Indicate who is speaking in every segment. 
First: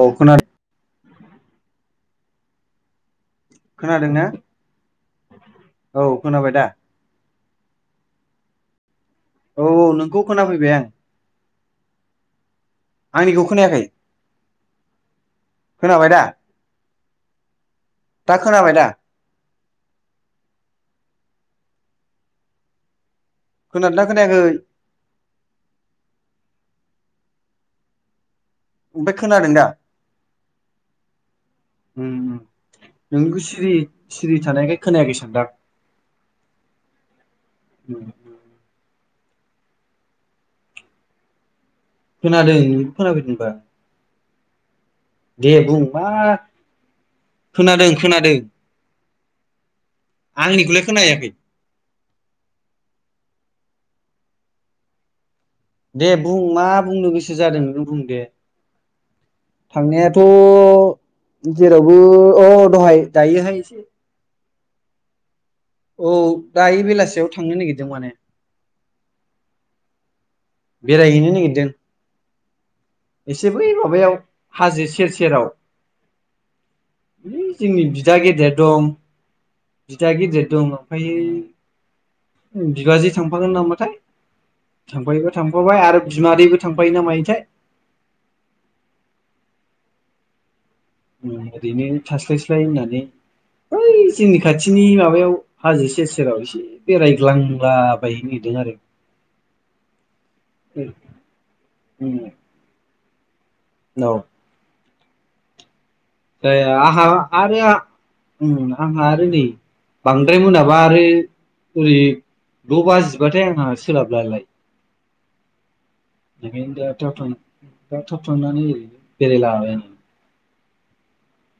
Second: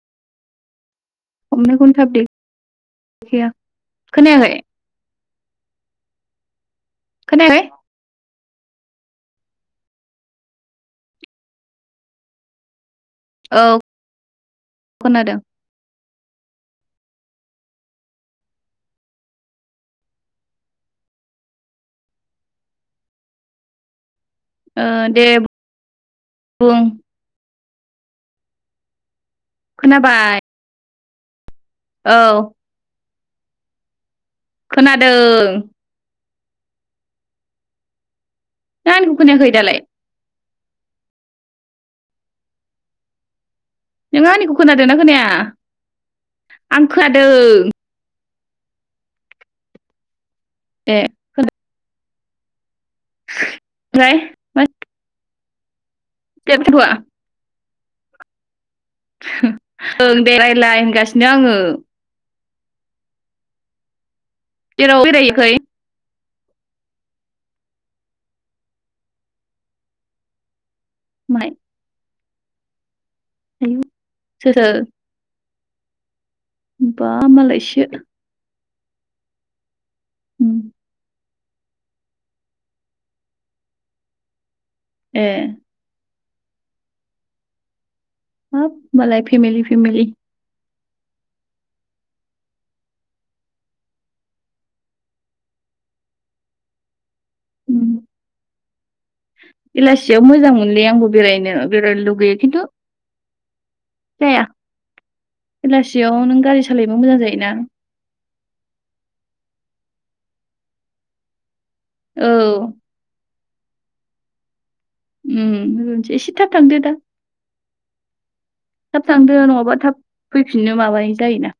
Speaker 1: औ खोनादो
Speaker 2: [unintelligible]
Speaker 1: खोनादों ना
Speaker 2: खोनायाखै
Speaker 1: औ खोनाबाय दा
Speaker 2: खोनायाखै
Speaker 1: औ नोंखौ खोनाफैबाय आं आंनिखौ
Speaker 2: औ
Speaker 1: खोनायाखै
Speaker 2: खोनादों
Speaker 1: खोनाबाय दा दा खोनाबाय दा खोनादो ना
Speaker 2: ओ दे बुं
Speaker 1: ओमफा
Speaker 2: खोनाबाय ।
Speaker 1: नोंखौ सिरि सिरि थानायखाय
Speaker 2: खोनादों
Speaker 1: खोनायाखै सानदां । [inaudible]
Speaker 2: ना आंनिखौ खोनायाखै दालाय?
Speaker 1: खोनादों नोंनिखौ खोनाफैदों ।
Speaker 2: नों आंनिखौ खोनादोंना खोनाया
Speaker 1: मा
Speaker 2: आं खोनादों ।
Speaker 1: खोनादों खोनादों आंनिखौलाय
Speaker 2: ए
Speaker 1: खोनायाखै?
Speaker 2: ओमफ्राय
Speaker 1: दे बुं मा बुंनो गोसो जादों नों बुं दे ।
Speaker 2: ओं दे रायलाय होनगासिनो आङो
Speaker 1: थांनायाथ' जेरावबो अह दहाय दायोहाय
Speaker 2: जेरावबो बेरायहैयाखै?
Speaker 1: औ दायो बेलासियाव थांनो नागिरदों माने बेरायहैनो
Speaker 2: माहाय
Speaker 1: नागिरदों । एसे बै
Speaker 2: आयौ
Speaker 1: माबायाव
Speaker 2: सोर सोर
Speaker 1: हाजो सेर सेराव ।
Speaker 2: बा
Speaker 1: जोंनि
Speaker 2: मालायसो
Speaker 1: बिदा गेदेर दं । बिदा गिदिर
Speaker 2: उम
Speaker 1: दं ओमफ्राययो । बिबाजै थांफागोन नामाथाय
Speaker 2: ए
Speaker 1: थांफायोबा थांफाबाय आरो बिमादैबो थांफायो ना मायोथाय?
Speaker 2: हाब मालाय फेमेलि फेमेलि
Speaker 1: ओरैनो थास्लायस्लाय होननानै ओइ जोंनि खाथिनि माबायाव हाजो सेर सेराव एसे
Speaker 2: उम
Speaker 1: बेरायग्लांलाबायनो नागिरदों आरो ।
Speaker 2: बेलासियाव मोजां मोनलै आंबो बेरायनो बेरायनो लुगैयो खिन्थु
Speaker 1: औ
Speaker 2: बेलासि
Speaker 1: जाया आहा आरो आंहा नै बांद्राय मोनाबा आरो ओरै
Speaker 2: औ
Speaker 1: द' बाजिबाथाय आहा सोलाबलालाय ।
Speaker 2: ओम होननोसै एसे थाब थांदो दा ।
Speaker 1: दाथ'
Speaker 2: थाब थांदो नङाबा थाब फैफिनो माबायो । जायोना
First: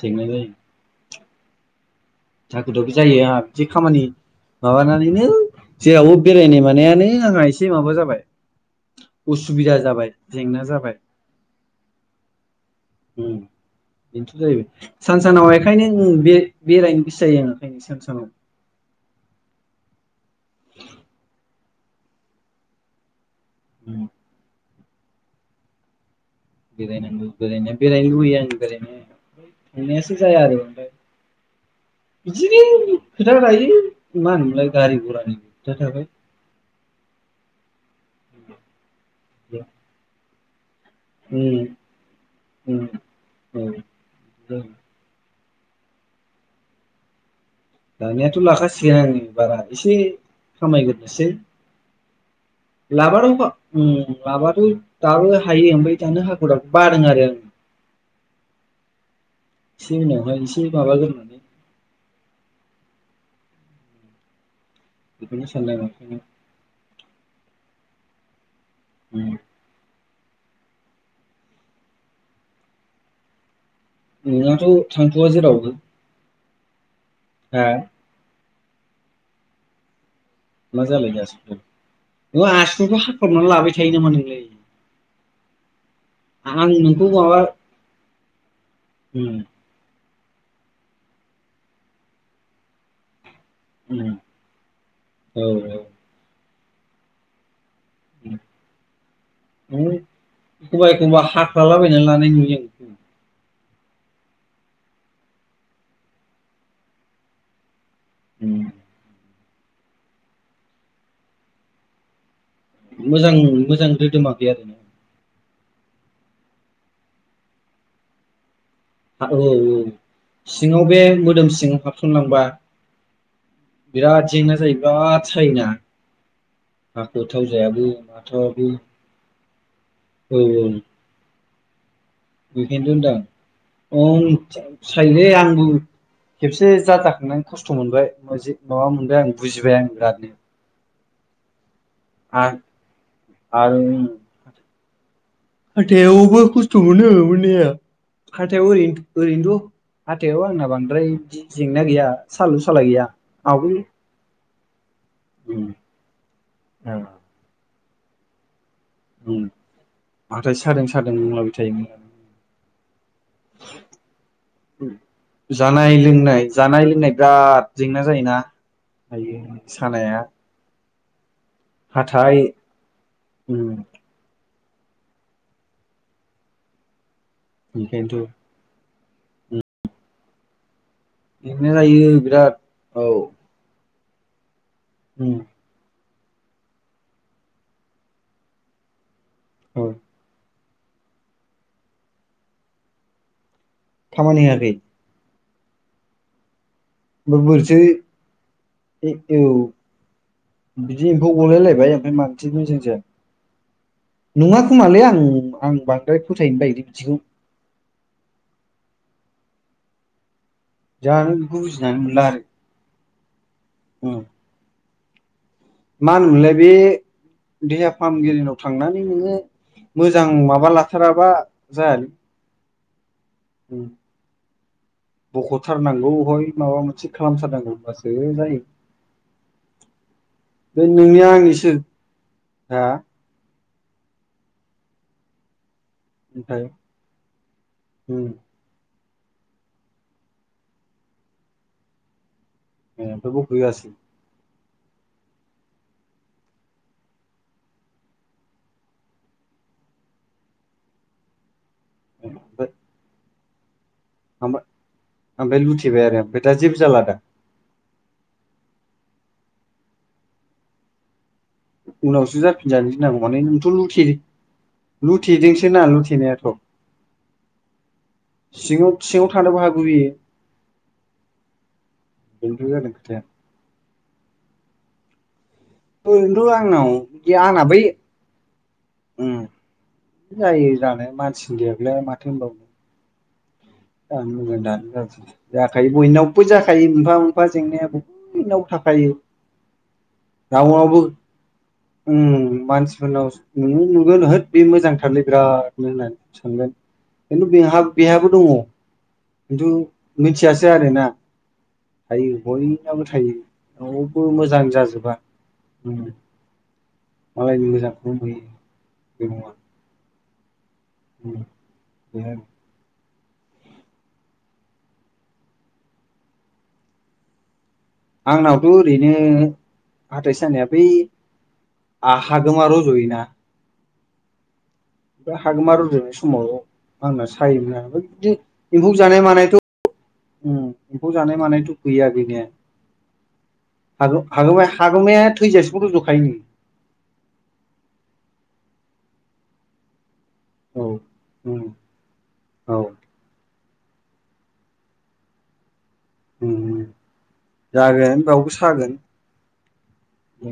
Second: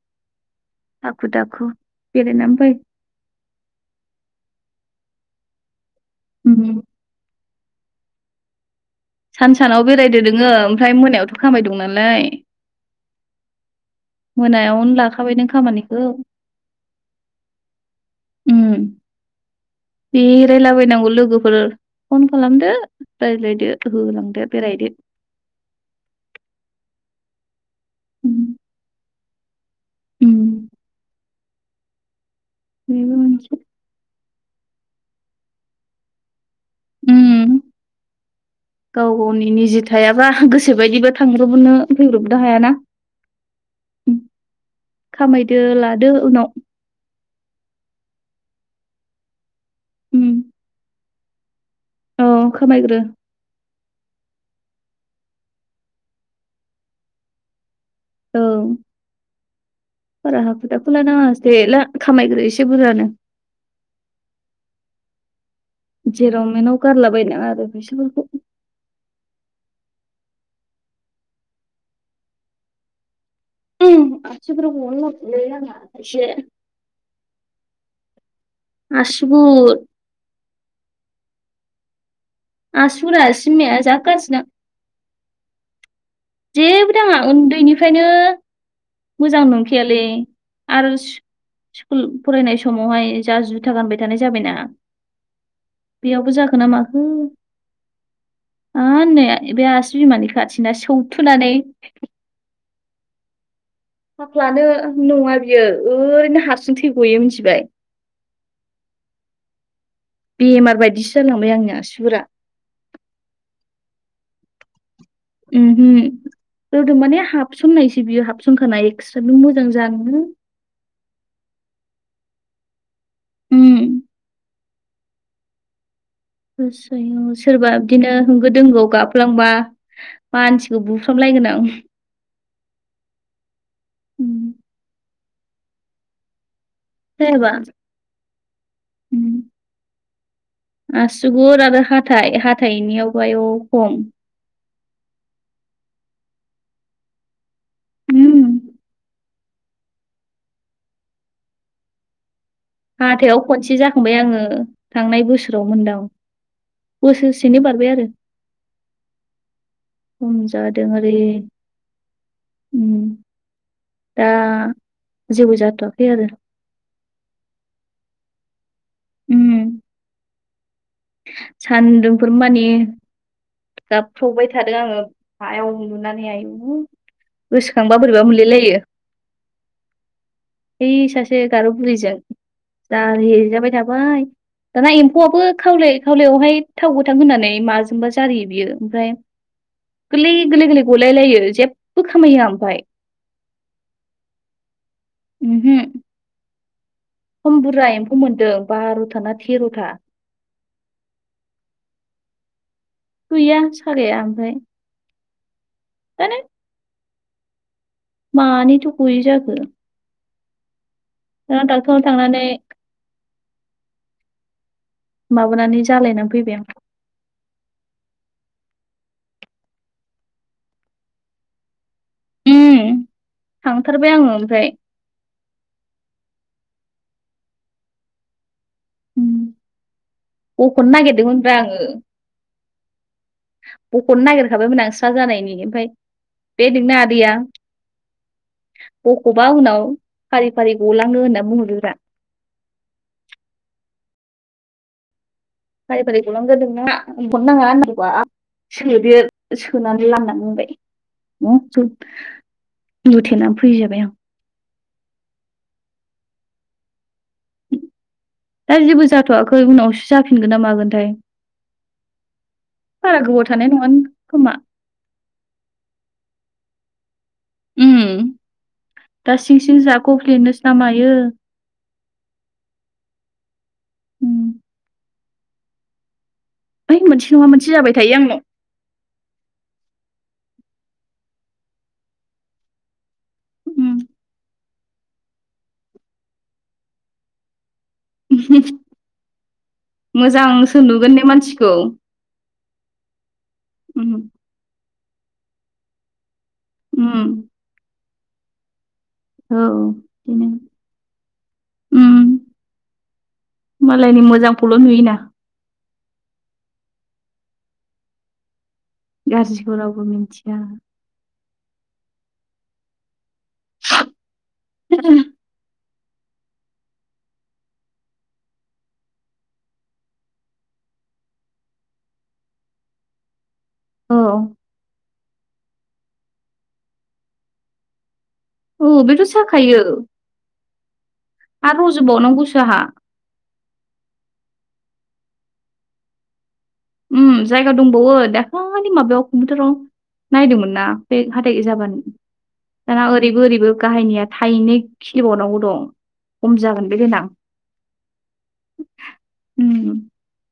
Speaker 1: खेंनाय
Speaker 2: हाखु दाखु बेरायनानै फै
Speaker 1: हाखु दाखु जायो ना बिदि खामानि माबानानैनो जेरावबो
Speaker 2: उम
Speaker 1: बेरायनाय मानायानो आंहा एसे माबा जाबाय ।
Speaker 2: सान सानाव बेरायदो दोङो ओमफ्राय
Speaker 1: जाबाय
Speaker 2: मोनायावथ' खामानि दं नालाय ।
Speaker 1: बेनोथ' जाहैबाय सान
Speaker 2: लाखाबाय नों
Speaker 1: सानाव
Speaker 2: खामानिखौ
Speaker 1: बेखायनो बे बेरायनो जायो आङो एखायनो सान सानाव
Speaker 2: उम बेरायलाबायनांगौ लोगोफोर फन खालामदो रायज्लायदो
Speaker 1: उम
Speaker 2: होलांदो बेरायदो ।
Speaker 1: बेरायनांगौ बेरायनाया बेरायनो
Speaker 2: उम
Speaker 1: लुगैयो आं । [unintelligible] थांनायासो
Speaker 2: उम
Speaker 1: जाया आरो आमफाय बिदिनो
Speaker 2: बेबो
Speaker 1: खोथा
Speaker 2: मोनसे
Speaker 1: लायो मा होनोमोनलाय गारि घरानिबो खोथा थाबाय ।
Speaker 2: ओम गाव गावनि निजे थायाबा गोसो गोसो बायदिबो
Speaker 1: उम
Speaker 2: थांब्रबनो फैब्रबनो हायाना
Speaker 1: उम औ
Speaker 2: खामा दो लादो उनाव
Speaker 1: लानायाथ' लाखाासिगोन आङो बारा एसे
Speaker 2: उम
Speaker 1: खामायगोरनोसै
Speaker 2: औ
Speaker 1: ।
Speaker 2: खामायग्रो
Speaker 1: [unintelligible] दाबो हायो ओमफ्राय दानो हाखु दाखु बादों आरो आं ।
Speaker 2: औ
Speaker 1: उनावहाय
Speaker 2: बारा
Speaker 1: एसे
Speaker 2: हाखु दाखु
Speaker 1: माबाग्रोनानै
Speaker 2: लानाङा खामायग्रो एसे बुरजानो
Speaker 1: बेखौनो सानदों ओंखायनो
Speaker 2: जेराव मेराव गारला बायनाङा आरो [unintelligible]
Speaker 1: उम
Speaker 2: ओम
Speaker 1: नोंनाथ'
Speaker 2: आसुगुरा
Speaker 1: थांथ'वा
Speaker 2: [unintelligible]
Speaker 1: हो
Speaker 2: आसुगुर
Speaker 1: मा जालायखो आसुगुरालाय आसुगुरखौ
Speaker 2: आसुगुरा
Speaker 1: हाख्लाबनानै लाबाय
Speaker 2: सिमाया
Speaker 1: थायो
Speaker 2: जा
Speaker 1: नामा
Speaker 2: गाज्रिना
Speaker 1: नोंलाय आं
Speaker 2: जेबो
Speaker 1: नोंखौ
Speaker 2: दाङा
Speaker 1: माबा
Speaker 2: ओन्दैनिफ्रायनो
Speaker 1: उम
Speaker 2: मोजां नंखायालै आरो स्कुल फरायनाय समावहाय जा जुथा गानबाय
Speaker 1: उम
Speaker 2: थानाय जाबायना
Speaker 1: औ औ
Speaker 2: बेयावबो जाखो ना माखो [unintelligible] नै बे आसि बिमानि खाथिना सौ
Speaker 1: बा हाख्लाबायनानै लानाय नुयो आं [unintelligible]
Speaker 2: हाख्लानो नङा बियो ओरैनो हारसिं थै ग'यो मिथिबाय
Speaker 1: [unintelligible]
Speaker 2: बेमार बायदिसो जालांबाय आंनि आसिगुरा
Speaker 1: मोजां मोजां रोदोमाखै आरो ना
Speaker 2: [unintelligible] रोदोम माने हाबसननायसो बियो हाबसन
Speaker 1: औ औ सिङाव बे मोदोम सिं हाबसनलांबा
Speaker 2: उम
Speaker 1: बिराद जेंना जायो बिराद सायोना हाखु
Speaker 2: सोरबा
Speaker 1: थावजायाबो
Speaker 2: बिदिनो होंगो
Speaker 1: माथावाबो
Speaker 2: दोंगोआव गाबफ्लांबा
Speaker 1: औ औ
Speaker 2: मानसिखौ बुफ्रामलायगोन आं [unintelligible]
Speaker 1: बेखायनोथ' होनदां
Speaker 2: उम
Speaker 1: खम सायोलै आंबो खेबसे जाजाखांनानै
Speaker 2: जायाबा
Speaker 1: खस्थ' मोनबाय [unintelligible] माबा मोनबाय
Speaker 2: उम
Speaker 1: आं बुजिबाय आं बिरादनो
Speaker 2: आसुगुर आरो हाथाइ हाथाइनियावबो आयौ
Speaker 1: आरो
Speaker 2: खम
Speaker 1: हाथायावबो खस्थ' मोनो मोननाया
Speaker 2: उम
Speaker 1: हाथायाव ओरैनो ओरैनोथ' हाथायाव आंना बांद्राय जेंना गैया सालु सालााय गैया
Speaker 2: हाथायाव
Speaker 1: आवगोल
Speaker 2: खनसे जाखांबाय आङो थांनाय बोसोराव मोनदां
Speaker 1: उम
Speaker 2: बोसोरसेनि बारबाय आरो खम
Speaker 1: हाथाय सादों
Speaker 2: जादों
Speaker 1: सादों
Speaker 2: ओरै
Speaker 1: होलाबाय
Speaker 2: उम दा
Speaker 1: थायोमोन
Speaker 2: जेबो
Speaker 1: जानाय
Speaker 2: जाथ'वाखै आरो
Speaker 1: लोंनाय जानाय लोंनाय बिराद जेंना जायोना दायो सानाया
Speaker 2: सान्दुंफोर
Speaker 1: हाथाय
Speaker 2: माने
Speaker 1: उम
Speaker 2: गाबख्रावबाय थायो थादों आङो हायाव उन्दुनानै आयु गोसोखांबा बोरैबा
Speaker 1: बेखायनोथ'
Speaker 2: मोनलायलायो बै सासे गार'
Speaker 1: बिदिनो जायो
Speaker 2: बुरिजों
Speaker 1: बिराद औ
Speaker 2: जारि हैजाबाय थाबाय दाना
Speaker 1: उम
Speaker 2: एम्फौआबो खावलाय खावलायावहाय थाव गोथां होननानै माजोंबा जारियो बियो ओमफ्राय
Speaker 1: औ
Speaker 2: गोरलै गोरलै गोरलै गलायलायो जेबो खामाय होआ ओमफाय
Speaker 1: खामानि होआखै
Speaker 2: उमहो
Speaker 1: ओमफ्राय
Speaker 2: खम
Speaker 1: बोरैथो
Speaker 2: बुरजा एम्फौ मोन्दों बार'था ना
Speaker 1: औ
Speaker 2: थेर'था
Speaker 1: बिदि एम्फौ गलायलायबाय ओमफ्राय मा नथो मोजां
Speaker 2: गैया सागाया
Speaker 1: जायाखै
Speaker 2: ओमफ्राय
Speaker 1: नङा खोमालै आं आं बांद्राय
Speaker 2: जानो
Speaker 1: फोथायनो बायोलै बिदिखौ
Speaker 2: मानिथो गयो जाखो
Speaker 1: जानो बेखौ
Speaker 2: ना
Speaker 1: बुजिनानै
Speaker 2: डक्टराव थांनानै
Speaker 1: औ
Speaker 2: माबानानै
Speaker 1: मा
Speaker 2: जालायनानै
Speaker 1: होनोमोनलाय
Speaker 2: फैबाय आं
Speaker 1: बे देहा फाहामगिरिनाव थांनानै नोङो मोजां माबा लाथाराबा जायालै
Speaker 2: उम थांथारबाय आङो ओमफ्राय
Speaker 1: बख'थारनांगौ हय माबा मोनसे खालामथारनांगौ होमबासो जायो बे
Speaker 2: बख'नो
Speaker 1: नोंनिया
Speaker 2: नागिरदोंमोनब्रा
Speaker 1: आंनिसो
Speaker 2: आङो
Speaker 1: हा
Speaker 2: बख'नो नागिरखाबायमोन आं स्रा जानायनि ओमफाय
Speaker 1: ओमफ्राय
Speaker 2: बे नोंनाआदैया
Speaker 1: उम
Speaker 2: बखौ'बा उनाव फारि फारि गलाङो होनना बुंहरोब्रा
Speaker 1: ए ओमफ्राय बख' होआसै
Speaker 2: फारि फारि गलांगोन नोंना बख'नो नाङा [unintelligible] सोदेर सोनानै लानां बाय बु बुथेनानै फैजाबाय आं
Speaker 1: [unintelligible] ओमफाय लुथिबाय आरो ओमफाय दा जेबो जाला दा
Speaker 2: दा जेबो जाथ'वाखै उनावसो जाफिनगोन ना मागोनथाय
Speaker 1: उनावसो जाफिनजानो गिनांगौ
Speaker 2: बारा
Speaker 1: माने
Speaker 2: गोबाव थानाय
Speaker 1: नोंथ'
Speaker 2: नङानो
Speaker 1: लुथि
Speaker 2: खोमा
Speaker 1: लुथिदोंसोना लुथेनायाथ'
Speaker 2: ओम
Speaker 1: सिङाव सिङाव
Speaker 2: दा
Speaker 1: थानोबो
Speaker 2: सिं सिं
Speaker 1: हागौ बेयो
Speaker 2: जाख'फ्लेनोसोना मायो
Speaker 1: बेनोथ' जादों खोथाया
Speaker 2: उम
Speaker 1: ओरैनोथ' आंनाव
Speaker 2: ओइ मोनसे नङा
Speaker 1: गियाना
Speaker 2: मोनसे
Speaker 1: बै
Speaker 2: जाबाय थायो आंनाव
Speaker 1: ओम जायो जानाया मानसिनि देहाखौलाय आरो माथो होनबावनो
Speaker 2: उम।
Speaker 1: दानो मोजां दानो गाज्रि जाखायो बयनावबो जाखायो मोनफा मोनफा जेंनायाबो बयनावबो थाखायो
Speaker 2: मोजांसो नुगोन ने मानसिखौ
Speaker 1: ओम मानसिफोरनाव नुनायाव
Speaker 2: उम
Speaker 1: नुगोन होद बे मोजां थारै बिरादनो होननानै सानगोन
Speaker 2: उम
Speaker 1: खिनथु बेहा बेहाबो दङ'
Speaker 2: औ
Speaker 1: खिन्थु
Speaker 2: बिदिनो
Speaker 1: मिथियासै आरोना थायो
Speaker 2: उम
Speaker 1: बयनाबो थायो रावबो
Speaker 2: मालायनि
Speaker 1: मोजां
Speaker 2: मोजांखौल'
Speaker 1: जाजोबा
Speaker 2: नुयोना
Speaker 1: मालायनि मोजांखौल' नुयो बे नङा
Speaker 2: गारजिखौ रावबो मिनथिया
Speaker 1: बे
Speaker 2: [unintelligible]
Speaker 1: आंनावथ' ओरैनो हाथाइ सानाया बै आ हागोमा रज'योना
Speaker 2: औ
Speaker 1: बे हागोमा रज'नाय समाव आंना सायोमोन आरो [unintelligible] एमफौ
Speaker 2: औ
Speaker 1: जानाय
Speaker 2: बेथ'
Speaker 1: मानायथ'
Speaker 2: जाखायो
Speaker 1: [unintelligible] ओम एमफौ जानाय मानायथ'
Speaker 2: आरो
Speaker 1: गैया गैनाया
Speaker 2: रज'बावनांगौसो आहा
Speaker 1: हगो हागोमा हागोमाया थैजासिम रज'खायो
Speaker 2: ओम जायगा दंबावो दाखालि माबायाव [unintelligible] नायदोंमोन
Speaker 1: औ
Speaker 2: ना बे हाथाय
Speaker 1: उम
Speaker 2: जाबानो
Speaker 1: औ
Speaker 2: दाना ओरैबो ओरैबो गाहायनिया थाइनै खिलिबावनांगौ दं
Speaker 1: उम
Speaker 2: खम
Speaker 1: उम
Speaker 2: जागोन बे देनां
Speaker 1: जागोन बेयावबो
Speaker 2: ओम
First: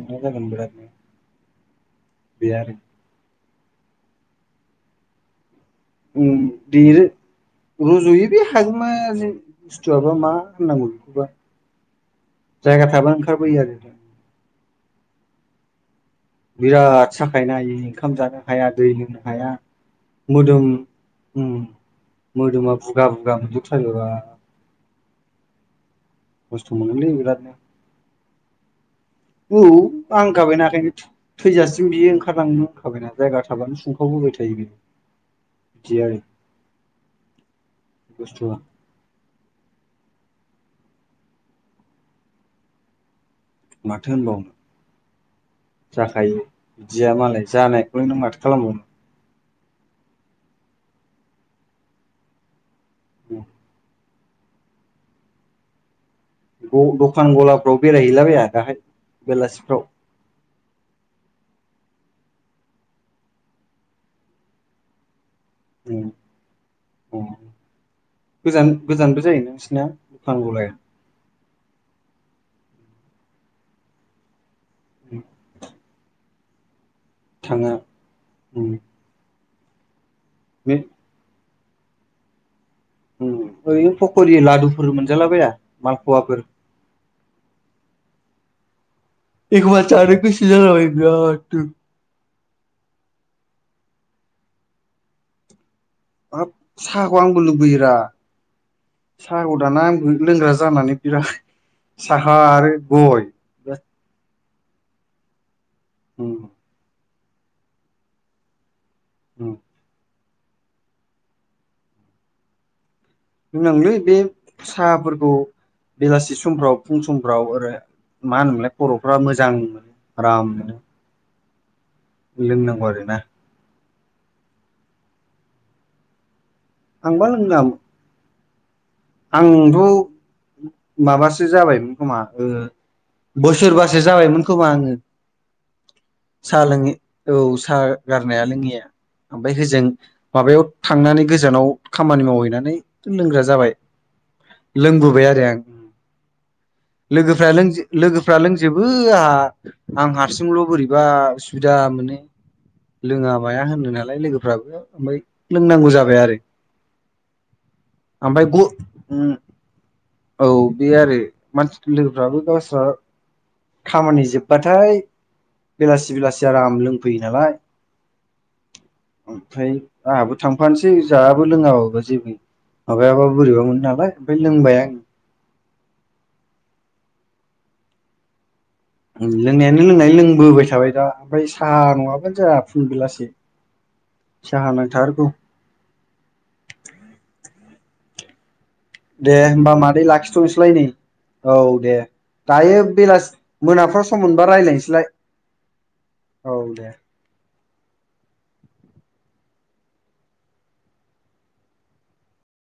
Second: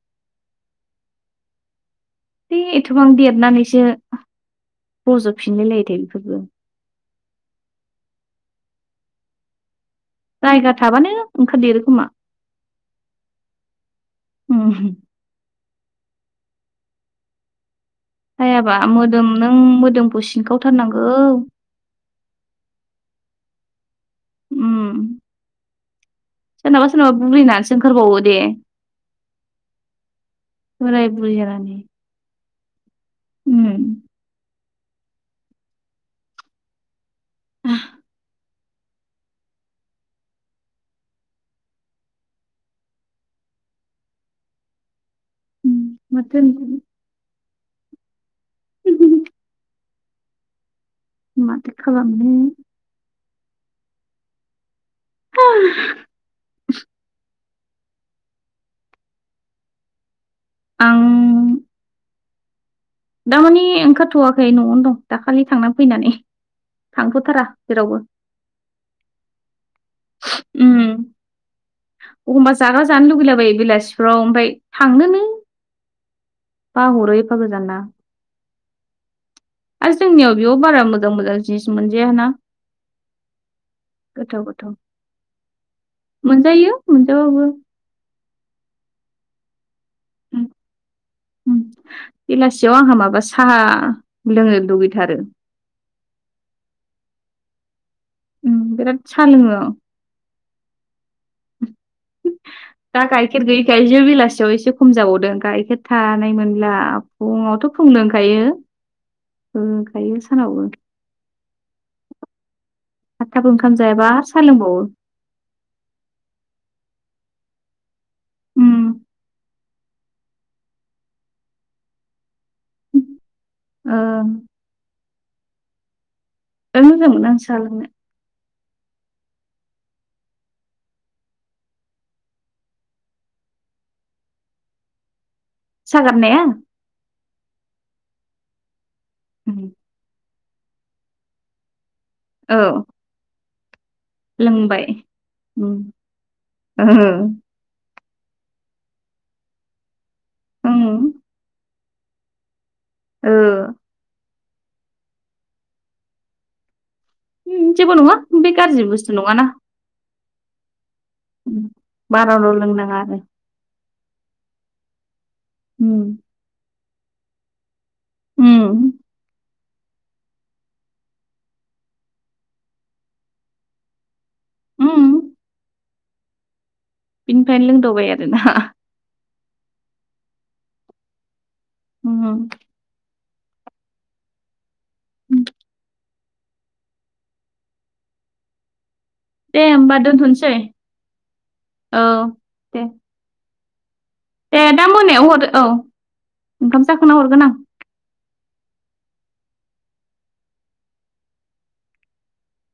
Speaker 1: मा जागोन बिराद
Speaker 2: है एथबां देरनानैसो रज'फिनलाय लायो
Speaker 1: देरो रुज'यो बे हागोमा ज बसथुआबा मा
Speaker 2: जायगा
Speaker 1: होननांगौ
Speaker 2: थाबानो
Speaker 1: बिखौबा
Speaker 2: ओंखारदेरो खोमा
Speaker 1: जायगा थाबा ओंखारबोयो आरो
Speaker 2: ओम
Speaker 1: बिराद साखायोना आयै ओंखाम जानो हाया
Speaker 2: जायाबा
Speaker 1: दै लोंनो
Speaker 2: मोदोम
Speaker 1: हाया
Speaker 2: नों मोदोमखौ
Speaker 1: मोदोम
Speaker 2: सिनखावथारनांगौ
Speaker 1: ओम मोदोमा बुगा बुगा मोनजोबथारोबा
Speaker 2: ओम
Speaker 1: खस्थ'
Speaker 2: सोरनाबा
Speaker 1: मोनोलै
Speaker 2: सोरनाबा
Speaker 1: बिरादनो
Speaker 2: बुरैनानैसो ओंखारबावो दे
Speaker 1: औ आं
Speaker 2: बोराय
Speaker 1: [unintelligible]
Speaker 2: बुरि जानानै
Speaker 1: थैजासिम बियो ओंखारलांनो खाबायना जायगा थाबानो
Speaker 2: उम
Speaker 1: सुंखावबोबाय थायो बि बिदि आरो बसथुआ माथो होनबावनो जाखायो
Speaker 2: माथो
Speaker 1: बिदिया मालाय जानायखौलाय नों माथो खालामबावनो।
Speaker 2: माथो खालामनो।
Speaker 1: ओम
Speaker 2: [unintelligible]
Speaker 1: द द'खान गलाफ्राव बेरायहैलाबाया दाहाय बेलासिफ्राव
Speaker 2: आं दामाने ओंखारथ'याखै न'आवनो दं दाखालि थांनानै फैनानै। थांथ'थारा जेरावबो।
Speaker 1: गोजान गोजानबो जायो नोंसिना दखान गलाया
Speaker 2: एखमबा जाग्रा जानो लुगैलाबायो बेलासिफ्राव ओमफ्राय थांनोनो बाह'रो एफा
Speaker 1: थाङा
Speaker 2: गोजाना आरो जोंनियाव बेयाव बारा मोजां मोजां। जस [unintelligible] मोनजायाना
Speaker 1: ओरैनो फक'रि
Speaker 2: गोथाव गोथाव
Speaker 1: लादुफोर मोनजालाबाया मालफवाफोर
Speaker 2: औ।
Speaker 1: एखनबा जानो गोसो जालाबायो
Speaker 2: उम
Speaker 1: बिरादनो
Speaker 2: बेलासियाव आंहा माबा साहा लोंनो दुगैथारो।
Speaker 1: हाब साहाखौ आंबो लुबैयोरा
Speaker 2: उम बिराद साहा लोङो
Speaker 1: साहाखौ
Speaker 2: आं
Speaker 1: दाना आंबो लोंग्रा जानानै बिराद साहा आरो
Speaker 2: दा
Speaker 1: गय
Speaker 2: गाइखेर गैयैखायसो बिलासियाव एसे एसे खम जाबावदों गाइखेर थानाय
Speaker 1: बिराद
Speaker 2: मोनला फुङावथ' फुं लोंखायो ओम थायो सानावबो आदथाबो ओंखाम
Speaker 1: बुंनांलै [unintelligible]
Speaker 2: जायाबा
Speaker 1: बे
Speaker 2: आरो साहा लोंबावो
Speaker 1: साहाफोरखौ बेलासि समफ्राव फुं समफ्राव आरो मा होनोमोनलाय
Speaker 2: उम
Speaker 1: गथ'फोरा मोजां आराम लोंनांगौ आरोना
Speaker 2: औ। बिराद मोजां
Speaker 1: आंबा
Speaker 2: मोनो आं
Speaker 1: लोंना
Speaker 2: सा लोंनो
Speaker 1: आंथ' माबासो जाबाय खोमा ओ। बोसोरबासो जाबायमोन खोमा आङो
Speaker 2: साहा गारनाया
Speaker 1: साहा लोङैया औ साहा गारनाया लोङैया ओमफ्राय
Speaker 2: उम
Speaker 1: होजों माबायाव थांनानै गोजानाव खामानि मावहैनानै
Speaker 2: औ
Speaker 1: लोंग्रा जाबाय।
Speaker 2: लोंबाय
Speaker 1: लोंबोबाय आरो आं
Speaker 2: उम ओहो
Speaker 1: लोगोफ्रा लोंजो लोगोफ्रा लोंजोबो आंहा आं हारसिंल'
Speaker 2: उम
Speaker 1: बोरैबा उसुबिदा मोनो। लोङा
Speaker 2: ओ
Speaker 1: माया होनो नालाय लोगोफ्राबो ओमफ्राय लोंनांगौ जाबाय आरो।
Speaker 2: ओम जेबो नङा
Speaker 1: ओमफ्राय
Speaker 2: बे
Speaker 1: ग
Speaker 2: गाज्रि बुसथु
Speaker 1: उम
Speaker 2: नङाना।
Speaker 1: औ बे आरो मानसि लोगोफ्राबो
Speaker 2: बाराल'
Speaker 1: गावस्रा
Speaker 2: लोंनाङा आरो
Speaker 1: खामानि जोबबाथाय
Speaker 2: उम
Speaker 1: बेलासि बेलासि आराम लोंफैयो नालाय।
Speaker 2: ओम
Speaker 1: ओमफ्राय आंहाबो थांफानोसै जायाबो लोङाबाबो जेबो माबायाबा बोरैबा मोनो नालाय ओमफ्राय लोंबाय आं
Speaker 2: उम बिनिफ्रायनो लोंदावबाय आरोना
Speaker 1: ओम लोंनायानो लोंनाय लोंबोबाय थाबाय दा ओमफ्राय सा नङाबानो
Speaker 2: उम
Speaker 1: जाया फुं बेलासे साहा नांथारगौ दे होमबा मादै लाखिथ'नोसैलाय नै औ दे दायो
Speaker 2: दे
Speaker 1: बेलासि मोनाफ्राव सम मोनबा
Speaker 2: दे दा
Speaker 1: रायलायनोसैलाय
Speaker 2: मोनायाव हरो औ
Speaker 1: औ
Speaker 2: ओंखाम
Speaker 1: दे।
Speaker 2: जाखांना हरगोन आं